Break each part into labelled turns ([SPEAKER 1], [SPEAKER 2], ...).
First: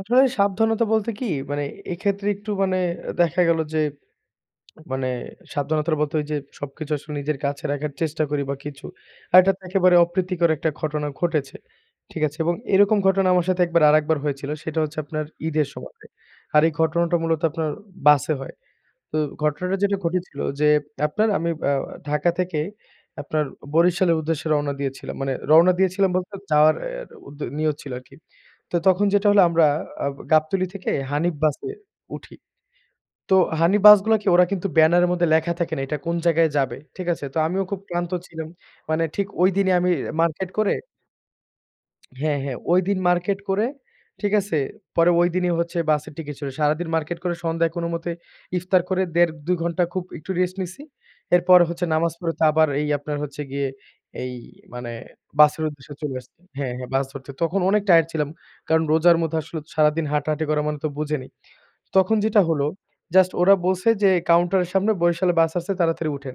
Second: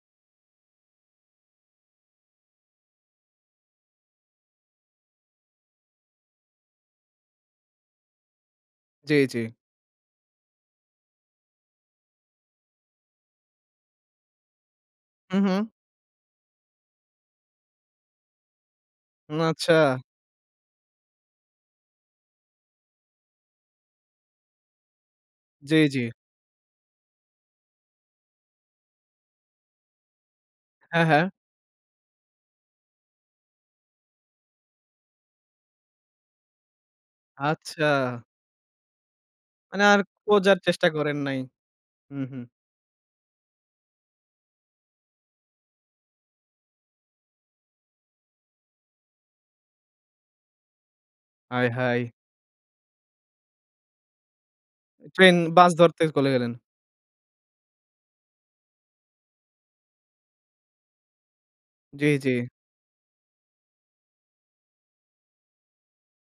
[SPEAKER 1] আসলে সাবধানতা বলতে কি মানে এক্ষেত্রে একটু মানে দেখা গেল যে, মানে সাবধানতার মতোই যে সবকিছু আসলে নিজের কাছে রাখার চেষ্টা করি বা কিছু।
[SPEAKER 2] জী,
[SPEAKER 1] আর এটা
[SPEAKER 2] জী।
[SPEAKER 1] একেবারে অপ্রীতিকর একটা ঘটনা ঘটেছে। ঠিক আছে? এবং এরকম ঘটনা আমার সাথে একবার আরেকবার হয়েছিল সেটা হচ্ছে আপনার
[SPEAKER 2] হুম, হুম।
[SPEAKER 1] ঈদের সময়। আর এই ঘটনাটা মূলত আপনার বাসে হয়। তো
[SPEAKER 2] হুম,
[SPEAKER 1] ঘটনাটা
[SPEAKER 2] আচ্ছা।
[SPEAKER 1] যেটা ঘটেছিল যে আপনার আমি আ ঢাকা থেকে আপনার বরিশালের উদ্দেশ্যে রওনা দিয়েছিলাম। মানে রওনা
[SPEAKER 2] জী, জী।
[SPEAKER 1] দিয়েছিলাম বলতে যাওয়ার অ্যা নিয়ত ছিল আরকি। তো তখন যেটা হলো আমরা আ গাবতলী থেকে
[SPEAKER 2] হ্যাঁ, হ্যাঁ।
[SPEAKER 1] হানিফ বাসে উঠি। তো হানিফ বাস গুলোকে ওরা কিন্তু ব্যানার এর মধ্যে লেখা থাকে না। এটা কোন জায়গায় যাবে। ঠিক আছে? তো আমিও খুব
[SPEAKER 2] আচ্ছা।
[SPEAKER 1] ক্লান্ত ছিলাম। মানে ঠিক ঐ দিনই
[SPEAKER 2] মানে
[SPEAKER 1] আমি
[SPEAKER 2] আর
[SPEAKER 1] মার্কেট
[SPEAKER 2] খোজার
[SPEAKER 1] করে
[SPEAKER 2] চেষ্টা করেন নাই, উ
[SPEAKER 1] হ্যাঁ,
[SPEAKER 2] হুম।
[SPEAKER 1] হ্যাঁ ঐদিন মার্কেট করে ঠিক আছে? পরে ঐদিনই হচ্ছে বাসের টিকেট চলে। সারাদিন মার্কেট করে সন্ধ্যায় কোন মতে ইফতার করে ১.৫ ২ ঘন্টা খুব একটু রেস্ট নিছি। এরপর
[SPEAKER 2] হায়,
[SPEAKER 1] হচ্ছে
[SPEAKER 2] হায়!
[SPEAKER 1] নামাজ পড়তে আবার এই আপনার হচ্ছে গিয়ে এই মানে
[SPEAKER 2] ট্রেন,
[SPEAKER 1] বাসের
[SPEAKER 2] বাস
[SPEAKER 1] উদ্দেশ্যে
[SPEAKER 2] ধরতে্ল
[SPEAKER 1] চলে
[SPEAKER 2] কলে
[SPEAKER 1] আসছি।
[SPEAKER 2] গেলেন।
[SPEAKER 1] হ্যাঁ, হ্যাঁ বাস ধরতে। তখন অনেক টায়ারড ছিলাম। কারণ রোজার মধ্যে আসলে সারাদিন হাঁটাহাঁটি করা মানে তো বুঝে নি।
[SPEAKER 2] জী,
[SPEAKER 1] তখন যেটা
[SPEAKER 2] জী।
[SPEAKER 1] হলো জাস্ট ওরা বলছে যে কাউন্টার এর সামনে বরিশাল বাস আসছে তাড়াতাড়ি উঠেন।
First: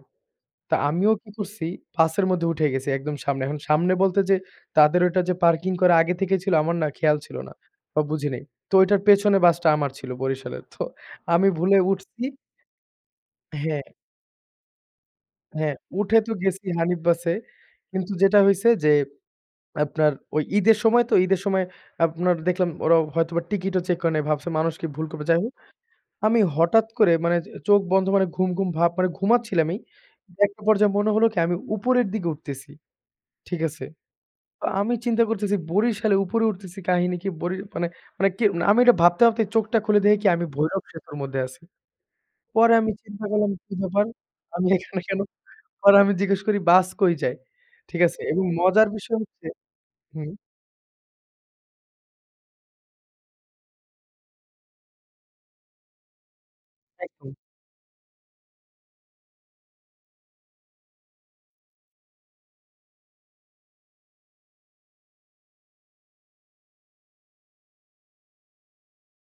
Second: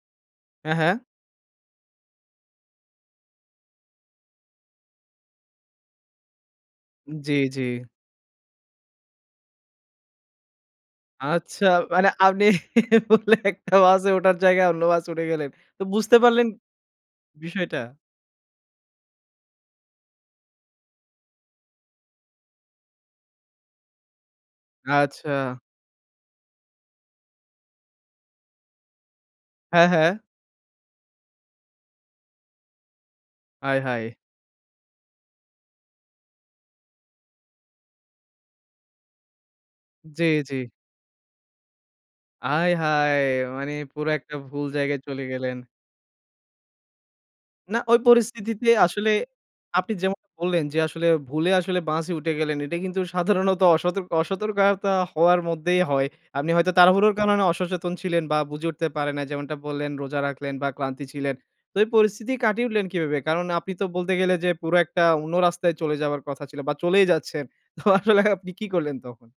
[SPEAKER 1] তা
[SPEAKER 2] এহে।
[SPEAKER 1] আমিও কি করছি বাসের মধ্যে উঠে গেছি একদম সামনে। এখন সামনে বলতে যে তাদের ওটা যে পার্কিং করে আগে থেকে ছিল আমার না খেয়াল
[SPEAKER 2] জী,
[SPEAKER 1] ছিল না,
[SPEAKER 2] জী।
[SPEAKER 1] বা বুঝি নাই। তো ওটার পেছনে বাসটা আমার ছিল বরিশালের তো আমি
[SPEAKER 2] আচ্ছা
[SPEAKER 1] ভুলে
[SPEAKER 2] মানে
[SPEAKER 1] উঠছি
[SPEAKER 2] আপনি ভুলে একটা
[SPEAKER 1] হ্যাঁ।
[SPEAKER 2] বাসে ওঠার জায়গায় অন্য বাসে উঠে গেলেন।
[SPEAKER 1] হ্যাঁ,
[SPEAKER 2] তো বুঝতে
[SPEAKER 1] উঠে তো
[SPEAKER 2] পারলেন
[SPEAKER 1] গেছি হানিফ বাসে।
[SPEAKER 2] বিষয়টা?
[SPEAKER 1] কিন্তু যেটা হইছে যে আপনার ওই ঈদের সময় তো ঈদের সময় আপনার দেখলাম ওরা হয়তোবা টিকিট ও চেক করে নেয় ভাবছে মানুষ কি ভুল করবে যাই হোক।
[SPEAKER 2] আচ্ছা।
[SPEAKER 1] আমি হঠাৎ করে মানে চোখ বন্ধ মানে ঘুম, ঘুম ভাব মানে ঘুমাচ্ছিলামই।
[SPEAKER 2] হ্যাঁ, হ্যাঁ।
[SPEAKER 1] একটা পর্যায়ে মনে হলো কি আমি উপরের দিকে উঠতেছি, ঠিক
[SPEAKER 2] হায়
[SPEAKER 1] আছে।
[SPEAKER 2] হায়!
[SPEAKER 1] তো আমি চিন্তা করতেছি বরশালে উপরে উঠতেছি কাহিনী কি বরি মানে মানে আমি এটা ভাবতে ভাবতেই চোখটা খুলে দেখে
[SPEAKER 2] জী,
[SPEAKER 1] কি আমি
[SPEAKER 2] জী।
[SPEAKER 1] ভৈরব সেতুর মধ্যে আছি।
[SPEAKER 2] আয়
[SPEAKER 1] পরে আমি চিন্তা
[SPEAKER 2] হায়!
[SPEAKER 1] করলাম
[SPEAKER 2] মানে
[SPEAKER 1] কি ব্যাপার
[SPEAKER 2] পুরা একটা ভুল
[SPEAKER 1] আমি
[SPEAKER 2] জায়গায়
[SPEAKER 1] এখানে কেন?
[SPEAKER 2] চলে গেলেন।
[SPEAKER 1] পরে আমি জিজ্ঞেস করি বাস কই যাই।
[SPEAKER 2] না, ওই
[SPEAKER 1] ঠিক আছে? এবং
[SPEAKER 2] পরিস্থিতিতে
[SPEAKER 1] মজার
[SPEAKER 2] আসলে
[SPEAKER 1] বিষয় হচ্ছে
[SPEAKER 2] আপনি যেমন
[SPEAKER 1] হুম।
[SPEAKER 2] বললেন যে আসলে ভুলে আসলে বাসে উঠে গেলেন। এটা কিন্তু সাধারণত অসত অসতর্কতা হওয়ার মধ্যেই হয়। আপনি হয়তো তারাহুড়োর
[SPEAKER 1] একদম।
[SPEAKER 2] কারণে অসচেতন ছিলেন বা বুঝে উঠতে পারে নাই যেমনটা বললেন রোজা রাখলেন বা ক্লান্তি ছিলেন। তো এই পরিস্থিতি কাটিয়ে উঠলেন কিভাবে কারণ আপনি তো বলতে গেলে যে পুরো একটা অন্য রাস্তায় চলে যাবার কথা ছিল বা চলেই যাচ্ছেন। তো আসলে আপনি কি করলেন তখন?